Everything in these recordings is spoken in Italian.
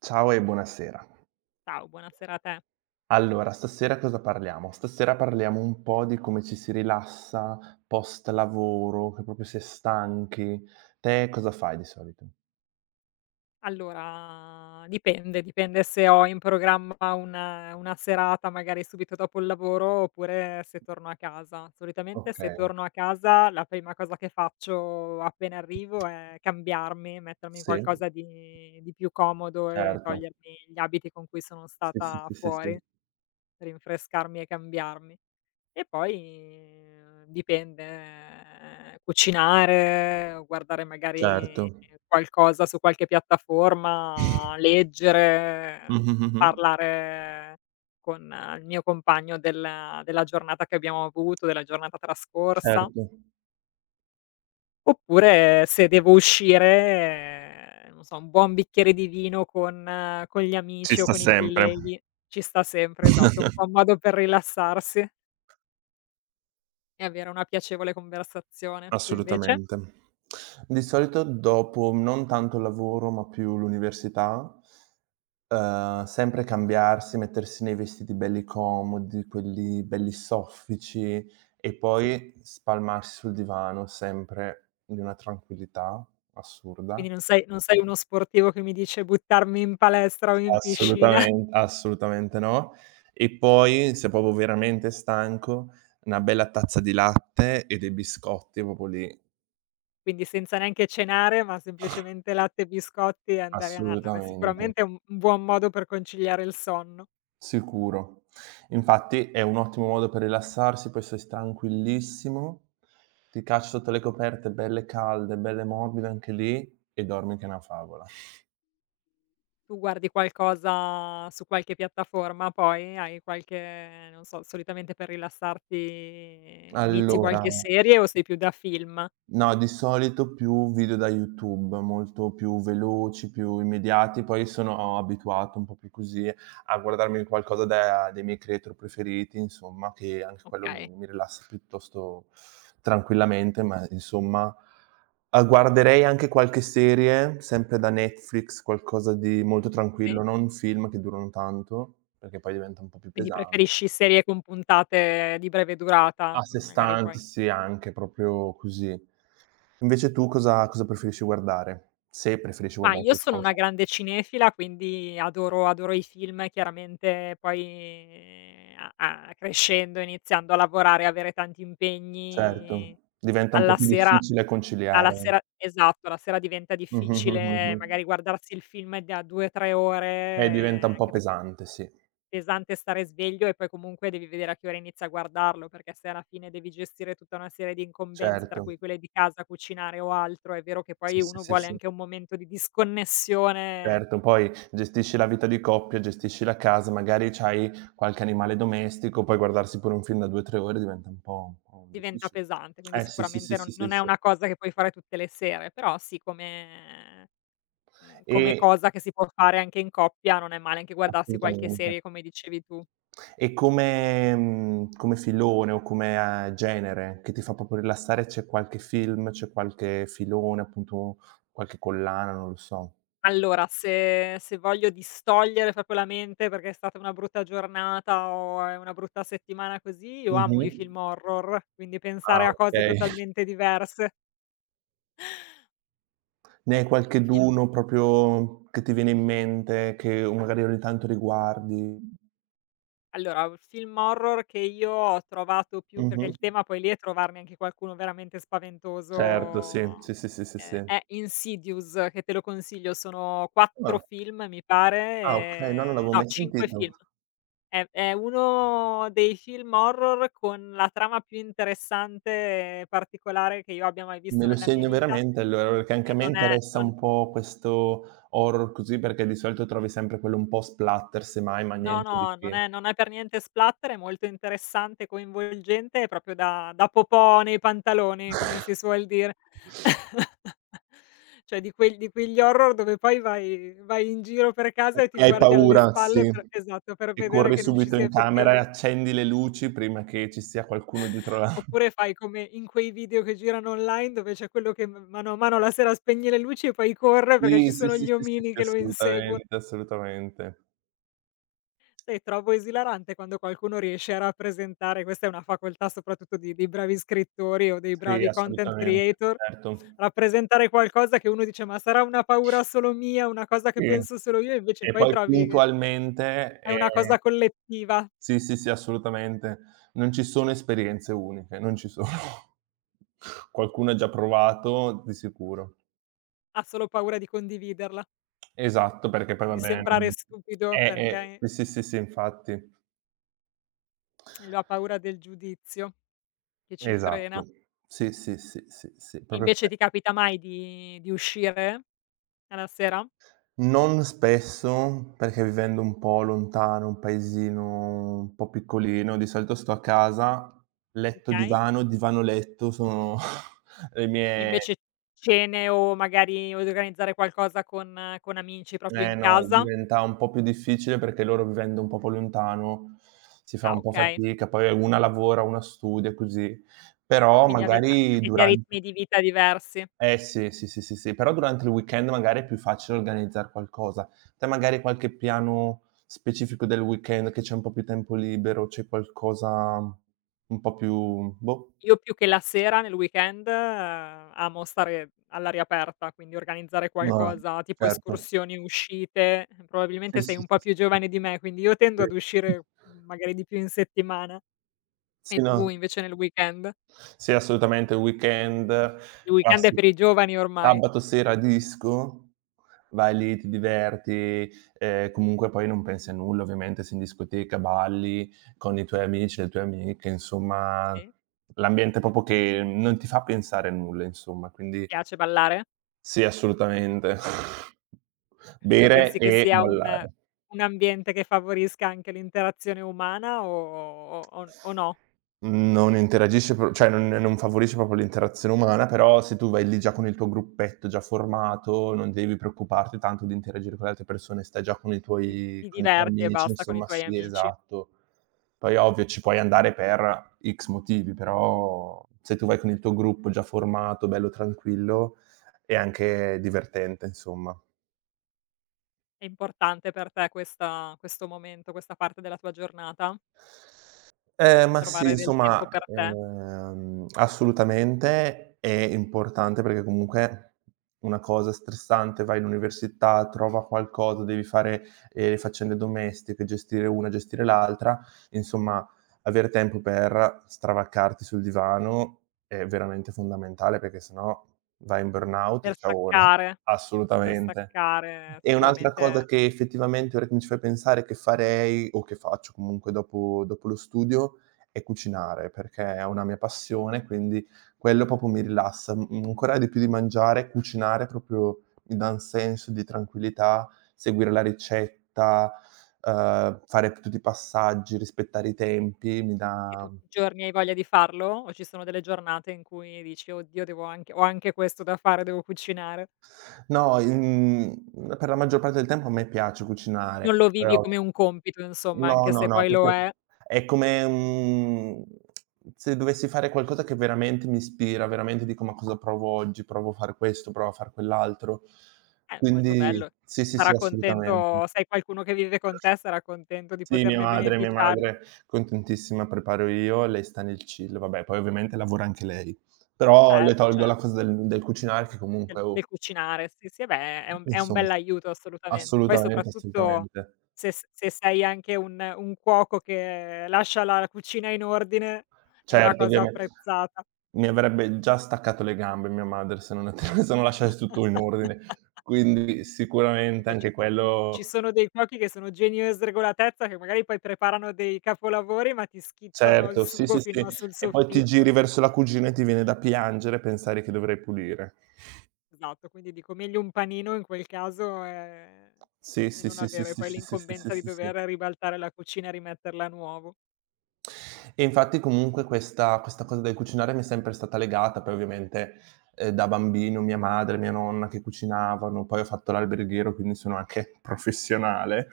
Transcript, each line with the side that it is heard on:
right: Ciao e buonasera.
left: Ciao, buonasera a te.
right: Allora, stasera cosa parliamo? Stasera parliamo un po' di come ci si rilassa post lavoro, che proprio si è stanchi. Te cosa fai di solito?
left: Allora, dipende, dipende se ho in programma una serata magari subito dopo il lavoro oppure se torno a casa. Solitamente se
right: Okay,
left: torno a casa la prima cosa che faccio appena arrivo è cambiarmi, mettermi in
right: sì,
left: qualcosa di più comodo e
right: certo.
left: togliermi gli abiti con cui sono
right: Sì, sì,
left: stata
right: sì, sì,
left: fuori,
right: sì.
left: rinfrescarmi e cambiarmi. E poi dipende, cucinare o guardare
right: Certo.
left: magari qualcosa su qualche piattaforma, leggere,
right: Mh-mh, mh-mh.
left: parlare con il mio compagno della giornata che abbiamo avuto, della giornata trascorsa.
right: Certo.
left: Oppure se devo uscire, non so, un buon bicchiere di vino con gli
right: Ci
left: amici o
right: sta
left: con i
right: sempre.
left: colleghi. Ci sta sempre, esatto, è un po' un modo per rilassarsi. E avere una piacevole conversazione. Tu invece?
right: Assolutamente. Di solito dopo non tanto il lavoro, ma più l'università, sempre cambiarsi, mettersi nei vestiti belli comodi, quelli belli soffici e
left: Sì?
right: poi spalmarsi sul divano, sempre in una tranquillità assurda.
left: Quindi non sei uno sportivo che mi dice: "Buttarmi in palestra o in piscina",
right: Assolutamente no. E poi, se proprio veramente stanco, una bella tazza di latte e dei biscotti, proprio lì,
left: quindi senza neanche cenare, ma semplicemente latte e biscotti e andare a nanna. Beh,
right: assolutamente.
left: sicuramente è un buon modo per conciliare il sonno.
right: Sicuro. Infatti è un ottimo modo per rilassarsi, poi sei tranquillissimo, ti cacci sotto le coperte belle calde, belle morbide anche lì e dormi che è una favola.
left: Tu guardi qualcosa su qualche piattaforma poi? Hai qualche non so, solitamente per rilassarti inizi
right: Allora,
left: qualche serie o sei più da film?
right: no, di solito più video da YouTube, molto più veloci, più immediati, poi sono abituato un po' più così a guardarmi qualcosa da dei miei creator preferiti, insomma, che anche quello
left: Okay,
right: mi mi rilassa piuttosto tranquillamente, ma insomma, guarderei anche qualche serie, sempre da Netflix, qualcosa di molto
left: sì.
right: tranquillo, non film che durano tanto, perché poi diventa un po' più
left: Quindi
right: pesante.
left: preferisci serie con puntate di breve
right: A
left: durata, che
right: sé
left: magari
right: stanti,
left: poi
right: sì, anche proprio così. Invece tu cosa preferisci guardare? Se preferisci
left: ma
right: guardare
left: io sono una
right: qualcosa.
left: grande cinefila, quindi adoro i film, chiaramente poi a crescendo, iniziando a lavorare, avere tanti impegni,
right: Certo, diventa un po'
left: alla
right: più
left: sera
right: difficile
left: alla
right: conciliare.
left: sera esatto, la sera diventa
right: Mh-mh,
left: difficile magari guardarsi il film da 2, 3
right: Diventa
left: ore,
right: un po'
left: anche per
right: pesante, sì.
left: pesante stare sveglio e poi comunque devi vedere a che ora inizi a guardarlo, perché se alla fine devi gestire tutta una serie di incombenze, tra
right: Certo.
left: cui quelle di casa, cucinare o altro, è vero che
right: Sì,
left: poi
right: sì,
left: uno
right: sì,
left: vuole
right: sì.
left: anche un momento di disconnessione,
right: Certo, poi gestisci la vita di coppia, gestisci la casa, magari c'hai qualche animale domestico, poi guardarsi pure un film da 2, 3 ore diventa un po'
left: diventa
right: difficile.
left: pesante, quindi
right: Sì, sì, sì,
left: sicuramente
right: sì,
left: non
right: sì,
left: non è
right: sì.
left: una cosa che puoi fare tutte le sere, però sì, come come
right: E
left: cosa che si può fare anche in coppia non è male anche guardarsi qualche
right: assolutamente.
left: serie, come dicevi tu.
right: E come mhmm, come filone o come, genere che ti fa proprio rilassare, c'è qualche film, c'è qualche filone, appunto qualche collana, non lo so?
left: Allora, se voglio distogliere proprio la mente perché è stata una brutta giornata o è una brutta settimana così, io amo
right: Mh-mh.
left: i film horror, quindi
right: Ah,
left: pensare a cose
right: okay.
left: totalmente diverse.
right: Ne hai
left: Film
right: qualcheduno proprio che ti viene in mente, che o magari ogni tanto riguardi?
left: allora, un film horror che io ho trovato più perché
right: Mh-mh.
left: il tema poi lì è trovarne anche qualcuno veramente
right: Certo, sì.
left: spaventoso,
right: Sì, sì, sì, sì, sì.
left: è Insidious che te lo consiglio, sono 4
right: Ah,
left: film mi pare,
right: ah okay, no, non l'avevo
left: no
right: mai
left: 5
right: sentito.
left: film. È uno dei film horror con la trama più interessante e particolare che io abbia mai
right: Me
left: visto
right: lo
left: nella mia
right: segno
left: vita
right: veramente allora, perché anche a
left: e
right: me
left: non è
right: interessa
left: non
right: un po' questo horror così, perché di solito trovi sempre quello un po' splatter semmai, ma
left: no,
right: niente di
left: no, non
right: che.
left: è non è per niente splatter, è molto interessante, coinvolgente, è proprio da popò nei pantaloni, come si suol dire. Cioè di quel di quegli horror dove poi vai in giro per casa e ti
right: Che hai
left: guardi alle
right: paura,
left: spalle
right: sì,
left: per esatto, per
right: che
left: vedere
right: corri
left: che non ci
right: subito
left: sia
right: in camera e
left: effettivamen
right: accendi le luci prima che ci sia qualcuno dietro la
left: oppure fai come in quei video che girano online dove c'è quello che m mano a mano la sera spegne le luci e poi corre perché
right: sì,
left: ci
right: sì,
left: sono
right: sì,
left: gli
right: sì, sì,
left: omini
right: sì,
left: che lo inseguon
right: assolutamente, assolutamente.
left: sai, trovo esilarante quando qualcuno riesce a rappresentare questa è una facoltà soprattutto di dei bravi scrittori o dei
right: Sì,
left: bravi content
right: assolutamente,
left: creator,
right: certo.
left: rappresentare qualcosa che uno dice: "Ma sarà una paura solo mia, una cosa che
right: Sì,
left: penso
right: e
left: solo io", e invece poi
right: poi
left: trovi che
right: puntualmente,
left: è una cosa collettiva,
right: sì, sì, sì, assolutamente. Non ci sono esperienze uniche, non ci sono. Qualcuno ha già provato di sicuro.
left: ha solo paura di condividerla
right: Esatto, perché poi
left: e di
right: vabbè
left: sembrare
right: non
left: stupido perché
right: sì, sì, sì, sì, infatti.
left: lo ha paura del giudizio. Che ci frena.
right: Esatto. Sì, sì, sì, sì, sì,
left: E
right: proprio
left: invece
right: que
left: ti capita mai di uscire alla sera?
right: non spesso, perché vivendo un po' lontano, un paesino un po' piccolino, di solito sto a casa, letto,
left: Okay.
right: divano, divano, letto sono le
left: E
right: mie.
left: invece cene o magari organizzare qualcosa con amici proprio
right: Eh
left: in
right: no,
left: casa?
right: diventa un po' più difficile perché loro vivendo un po' più lontano si fa
left: Ah,
right: un po'
left: okay.
right: fatica, poi una lavora, una studia, così. Però
left: Quindi
right: magari
left: avete
right: durante
left: ritmi di vita diversi.
right: eh sì, sì, sì, sì, sì, però durante il weekend magari è più facile organizzar qualcosa. Te magari qualche piano specifico del weekend che c'è un po' più tempo libero, c'è qualcosa un po' più boh,
left: Io più che la sera nel weekend amo stare all'aria aperta, quindi organizzare
right: ma
left: qualcosa tipo
right: certo.
left: escursioni, uscite.
right: Sì,
left: Probabilmente sei
right: sì,
left: un po'
right: sì,
left: più
right: sì.
left: giovane di me, quindi io tendo ad
right: Sì.
left: uscire magari di più in settimana. E
right: Sì, no.
left: tu invece nel weekend?
right: Sì, assolutamente, weekend,
left: Il weekend è
right: classi
left: per i giovani ormai.
right: sabato sera disco, vai lì, ti diverti, comunque poi non pensi a nulla, ovviamente sei in discoteca, balli con i tuoi amici, le tue amiche, insomma
left: Sì?
right: l'ambiente proprio che non ti fa pensare a nulla, insomma,
left: Ti
right: quindi
left: piace ballare?
right: sì, assolutamente.
left: Ma
right: Bere
left: pensi che
right: e
left: sia
right: ballare.
left: un ambiente che favorisca anche l'interazione umana o no?
right: Non interagisce pro cioè non favorisce proprio l'interazione umana, però se tu vai lì già con il tuo gruppetto già formato, non devi preoccuparti tanto di interagire con le altre persone, stai già con i
left: Ti
right: tuoi
left: ti
right: con i tuoi
left: diverti e
right: amici,
left: basta con i
right: insomma
left: tuoi
right: sì,
left: amici?
right: esatto. Poi ovvio ci puoi andare per X motivi, però se tu vai con il tuo gruppo già formato, bello tranquillo, è anche divertente, insomma.
left: È importante per te questa questo momento, questa parte della tua giornata?
right: Ma sì,
left: Trovare del tempo
right: insomma,
left: per te,
right: assolutamente è importante perché comunque una cosa stressante, vai in università, trova qualcosa, devi fare, le faccende domestiche, gestire una, gestire l'altra, insomma avere tempo per stravaccarti sul divano è veramente fondamentale perché se no vai in burnout e
left: per
right: ciaone.
left: staccare per
right: Assolutamente.
left: staccare
right: E un'altra cosa
left: sicuramente
right: che effettivamente, ora che mi ci fai pensare, che farei o che faccio comunque dopo lo studio, è cucinare, perché è una mia passione, quindi quello proprio mi rilassa. M ancora di più di mangiare, cucinare proprio mi dà un senso di tranquillità, seguire la ricetta, fare tutti i passaggi, rispettare i tempi, mi
left: e
right: dà
left: tutti i giorni hai voglia di farlo o ci sono delle giornate in cui dici: "Oddio devo anche ho anche questo da fare, devo cucinare"?
right: no, in per la maggior parte del tempo a me piace
left: Non
right: cucinare,
left: lo vivi
right: però
left: come un compito insomma,
right: no,
left: anche
right: no,
left: se
right: no,
left: poi lo
right: proprio
left: è.
right: è come, se dovessi fare qualcosa che veramente mi ispira, veramente dico: "Ma cosa provo oggi? Provo a far questo, provo a far quell'altro."
left: Molto
right: Quindi
left: bello.
right: sì, sì, sì,
left: Sarà
right: assolutamente.
left: contento se hai qualcuno che vive con te, sarà contento di
right: Sì, mia
left: poterne
right: madre mia
left: beneficiare.
right: madre contentissima, preparo io, lei sta nel chill. Vabbè, poi ovviamente lavora anche lei, però le
left: Certo,
right: tolgo
left: cer
right: la cosa del cucinare che
left: del
right: comunque, oh,
left: del cucinare. Sì, sì, eh beh, è un
right: insomma
left: bell'aiuto assolutamente. Poi
right: assolutamente,
left: soprattutto
right: assolutamente.
left: se sei anche un cuoco che lascia la cucina in ordine, è una
right: Certo,
left: cosa
right: ovviame
left: apprezzata.
right: Mi avrebbe già staccato le gambe mia madre se non se non lasciassi tutto in ordine. Quindi sicuramente
left: Perché
right: anche
left: ci
right: quello
left: sono dei cuochi che sono geni e sregolatezza, che magari poi preparano dei capolavori, ma ti schizzano il
right: certo, sì, sì,
left: sugo
right: sì.
left: fino a sul
right: E poi ti
left: soffitto.
right: giri verso la cugina e ti viene da piangere a pensare che dovrei pulire.
left: Esatto, quindi dico meglio un panino in quel caso,
right: Sì,
left: e
right: sì,
left: non
right: sì, sì,
left: avere
right: sì,
left: poi
right: sì, sì, sì, sì,
left: l'incombenza di
right: sì, sì.
left: dover ribaltare la cucina e rimetterla a nuovo.
right: E infatti comunque questa cosa del cucinare mi è sempre stata legata, poi ovviamente, da bambino mia madre, mia nonna che cucinavano, poi ho fatto l'alberghiero, quindi sono anche professionale.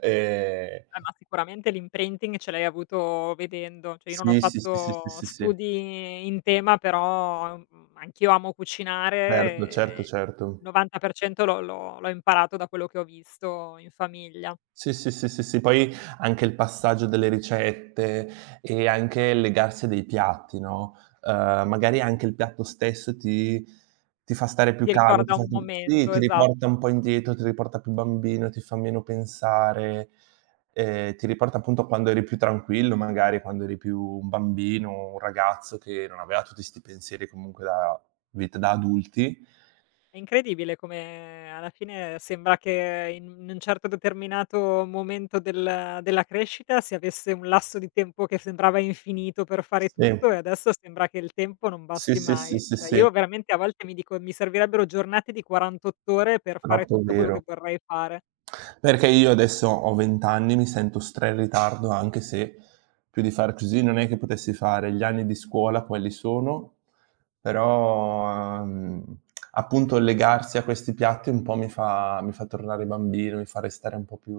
right: Ehm,
left: Ma sicuramente l'imprinting ce l'hai avuto vedendo. Cioè, io non ho
right: sì, sì, sì, sì, sì,
left: fatto
right: sì, sì.
left: studi in tema, però, anch'io amo cucinare
right: Certo,
left: e
right: certo, certo.
left: il 90% l'ho imparato da quello che ho visto in famiglia.
right: Sì, sì, sì, sì, sì. Poi anche il passaggio delle ricette e anche il legarsi dei piatti, no, magari anche il piatto stesso ti fa stare più
left: Ti
right: calmo, ti
left: ricorda
right: fa
left: un
right: ti sì,
left: momento,
right: ti riporta
left: esatto.
right: un po' indietro, ti riporta più bambino, ti fa meno pensare, ti riporta appunto a quando eri più tranquillo, magari quando eri più un bambino, un ragazzo che non aveva tutti 'sti pensieri comunque da vita da adulti.
left: È incredibile come alla fine sembra che in un certo determinato momento della crescita si avesse un lasso di tempo che sembrava infinito per fare tutto
right: Sì,
left: e adesso sembra che il tempo non
right: sì,
left: basti
right: sì, sì,
left: mai.
right: sì,
left: Cioè
right: sì.
left: io veramente a volte mi dico: "Mi servirebbero giornate di 48 ore per fare
right: Troppo
left: tutto quello
right: vero.
left: che vorrei fare".
right: Perché io adesso ho 20 anni, mi sento stra in ritardo, anche se più di far così non è che potessi fare. Gli anni di scuola quelli sono, però, appunto legarsi a questi piatti un po' mi fa tornare bambino, mi fa restare un po' più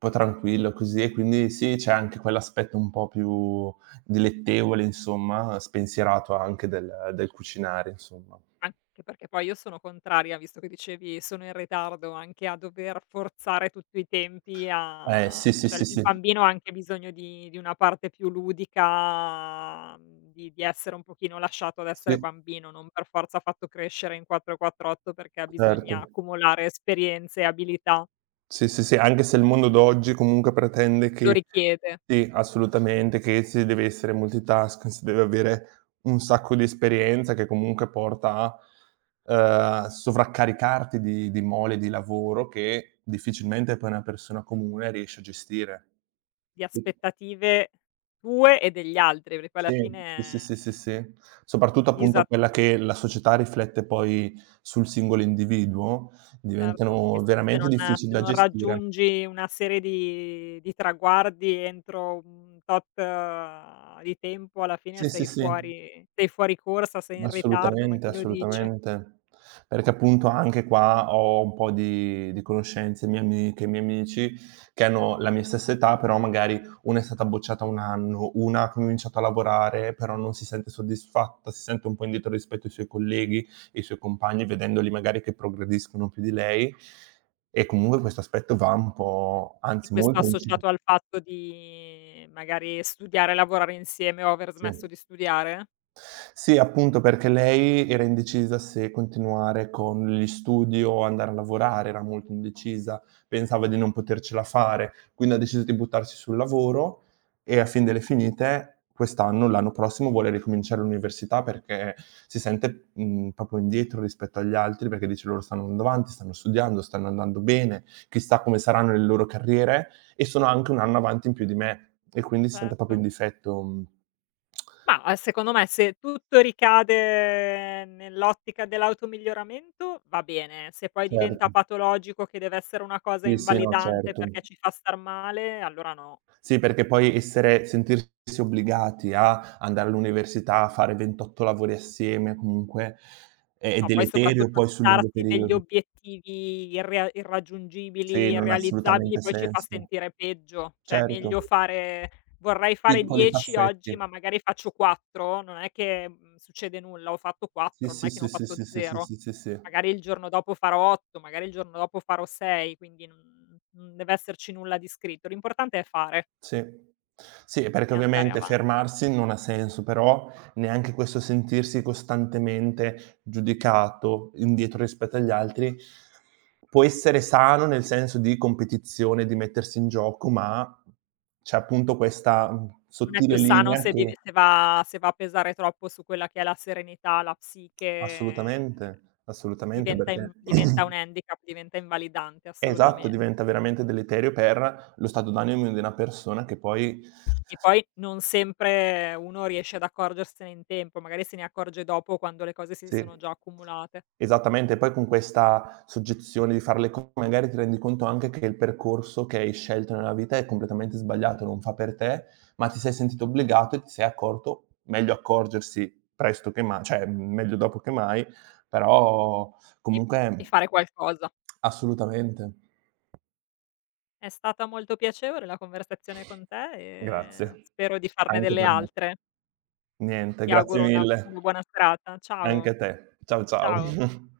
right: un po' tranquillo così e quindi sì, c'è anche quell'aspetto un po' più dilettevole, insomma, spensierato anche del cucinare, insomma.
left: Anche perché poi io sono contraria, visto che dicevi sono in ritardo, anche a dover forzare tutto i tempi
right: Sì,
left: a
right: sì,
left: cioè
right: sì,
left: il
right: sì.
left: bambino ha anche bisogno di una parte più ludica, di essere un pochino lasciato ad essere
right: Sì,
left: bambino, non per forza fatto crescere in 4, 4, 8 perché bisogna
right: certo.
left: accumulare esperienze e abilità.
right: Sì, sì, sì, anche se il mondo d'oggi comunque pretende
left: Lo
right: che
left: richiede,
right: sì, assolutamente, che si deve essere multitasking, si deve avere un sacco di esperienza che comunque porta a, sovraccaricarti di mole di lavoro che difficilmente poi una persona comune riesce a gestire.
left: di
right: Sì.
left: aspettative tue e degli altri, perché poi alla
right: Sì, sì,
left: fine
right: sì, sì, sì. Soprattutto appunto
left: disa
right: quella che la società riflette poi sul singolo individuo,
left: certo, che
right: diventano
left: s se
right: veramente
left: non
right: difficili
left: se
right: da
left: non
right: gestire.
left: raggiungi una serie di traguardi entro un tot di tempo, alla fine
right: Sì, sì,
left: sei
right: sì.
left: fuori sei fuori corsa, sei in ritardo, ma
right: Assolutamente,
left: chi lo dice?
right: assolutamente. Perché appunto anche qua ho un po' di conoscenze, mie amiche, miei amici che hanno la mia stessa età, però magari una è stata bocciata 1 anno, una ha cominciato a lavorare, però non si sente soddisfatta, si sente un po' indietro rispetto ai suoi colleghi, ai suoi compagni, vedendoli magari che progrediscono più di lei. E comunque questo aspetto va un po'
left: E
right: anzi
left: questo
right: molto a incide
left: associato al fatto di magari studiare e lavorare insieme o aver smesso
right: sì.
left: di studiare?
right: Sì, appunto perché lei era indecisa se continuare con gli studi o andare a lavorare, era molto indecisa, pensava di non potercela fare, quindi ha deciso di buttarsi sul lavoro e a fin delle finite quest'anno, l'anno prossimo vuole ricominciare l'università perché si sente, proprio indietro rispetto agli altri, perché dice: "Loro stanno andando avanti, stanno studiando, stanno andando bene, chissà come saranno le loro carriere e sono anche 1 anno avanti in più di me" e quindi si sente proprio in
left: Certo.
right: difetto. Mh.
left: Mah, secondo me se tutto ricade nell'ottica dell'automiglioramento va bene, se poi
right: Certo.
left: diventa patologico che deve essere una cosa
right: Sì, sì, no,
left: invalidante
right: certo.
left: perché ci fa star male, allora no.
right: Sì, perché poi essere sentirsi obbligati a andare all'università, a fare 28 lavori assieme comunque è
left: No, poi
right: deleterio
left: soprattutto
right: poi sul lungo
left: darsi degli
right: periodo.
left: obiettivi irrea irraggiungibili,
right: Sì, non ha
left: irrealizzabili,
right: assolutamente
left: poi ci fa
right: senso.
left: sentire peggio. Cioè,
right: Certo,
left: meglio fare vorrei fare
right: piccoli
left: 10 oggi,
right: passetti.
left: ma magari faccio 4, non è che, succede nulla, ho fatto
right: Sì,
left: 4, non
right: sì,
left: è che ne
right: sì,
left: ho
right: sì,
left: fatto
right: sì, sì, sì,
left: 0.
right: sì, sì, sì.
left: Magari il giorno dopo farò 8, magari il giorno dopo farò 6, quindi non deve esserci nulla di scritto. L'importante è fare
right: Sì. Sì, perché
left: e andare
right: ovviamente
left: avanti.
right: fermarsi non ha senso, però neanche questo sentirsi costantemente giudicato, indietro rispetto agli altri, può essere sano nel senso di competizione, di mettersi in gioco, ma c'è appunto questa,
left: Non è
right: sottile
left: più sano
right: linea che
left: se va se va a pesare troppo su quella che è la serenità, la psiche
right: assolutamente, assolutamente
left: diventa
right: perché
left: inv diventa un handicap, diventa invalidante
right: esatto,
left: assolutamente.
right: diventa veramente deleterio per lo stato d'animo di una persona che poi
left: E poi non sempre uno riesce ad accorgersene in tempo, magari se ne accorge dopo quando le cose si sono
right: sì.
left: già accumulate
right: Esattamente, poi con questa soggezione di far le co magari ti rendi conto anche che il percorso che hai scelto nella vita è completamente sbagliato, non fa per te, ma ti sei sentito obbligato e ti sei accorto meglio accorgersi presto che ma cioè, meglio dopo che mai, però
left: e e
right: comunque
left: fare qualcosa.
right: assolutamente.
left: È stata molto piacevole la conversazione con te e
right: Grazie.
left: spero di farne
right: Anche
left: delle
right: per me.
left: altre.
right: Niente,
left: Ti
right: grazie
left: auguro una
right: mille.
left: una buona serata. Ciao,
right: Anche a te. Ciao, ciao.
left: ciao.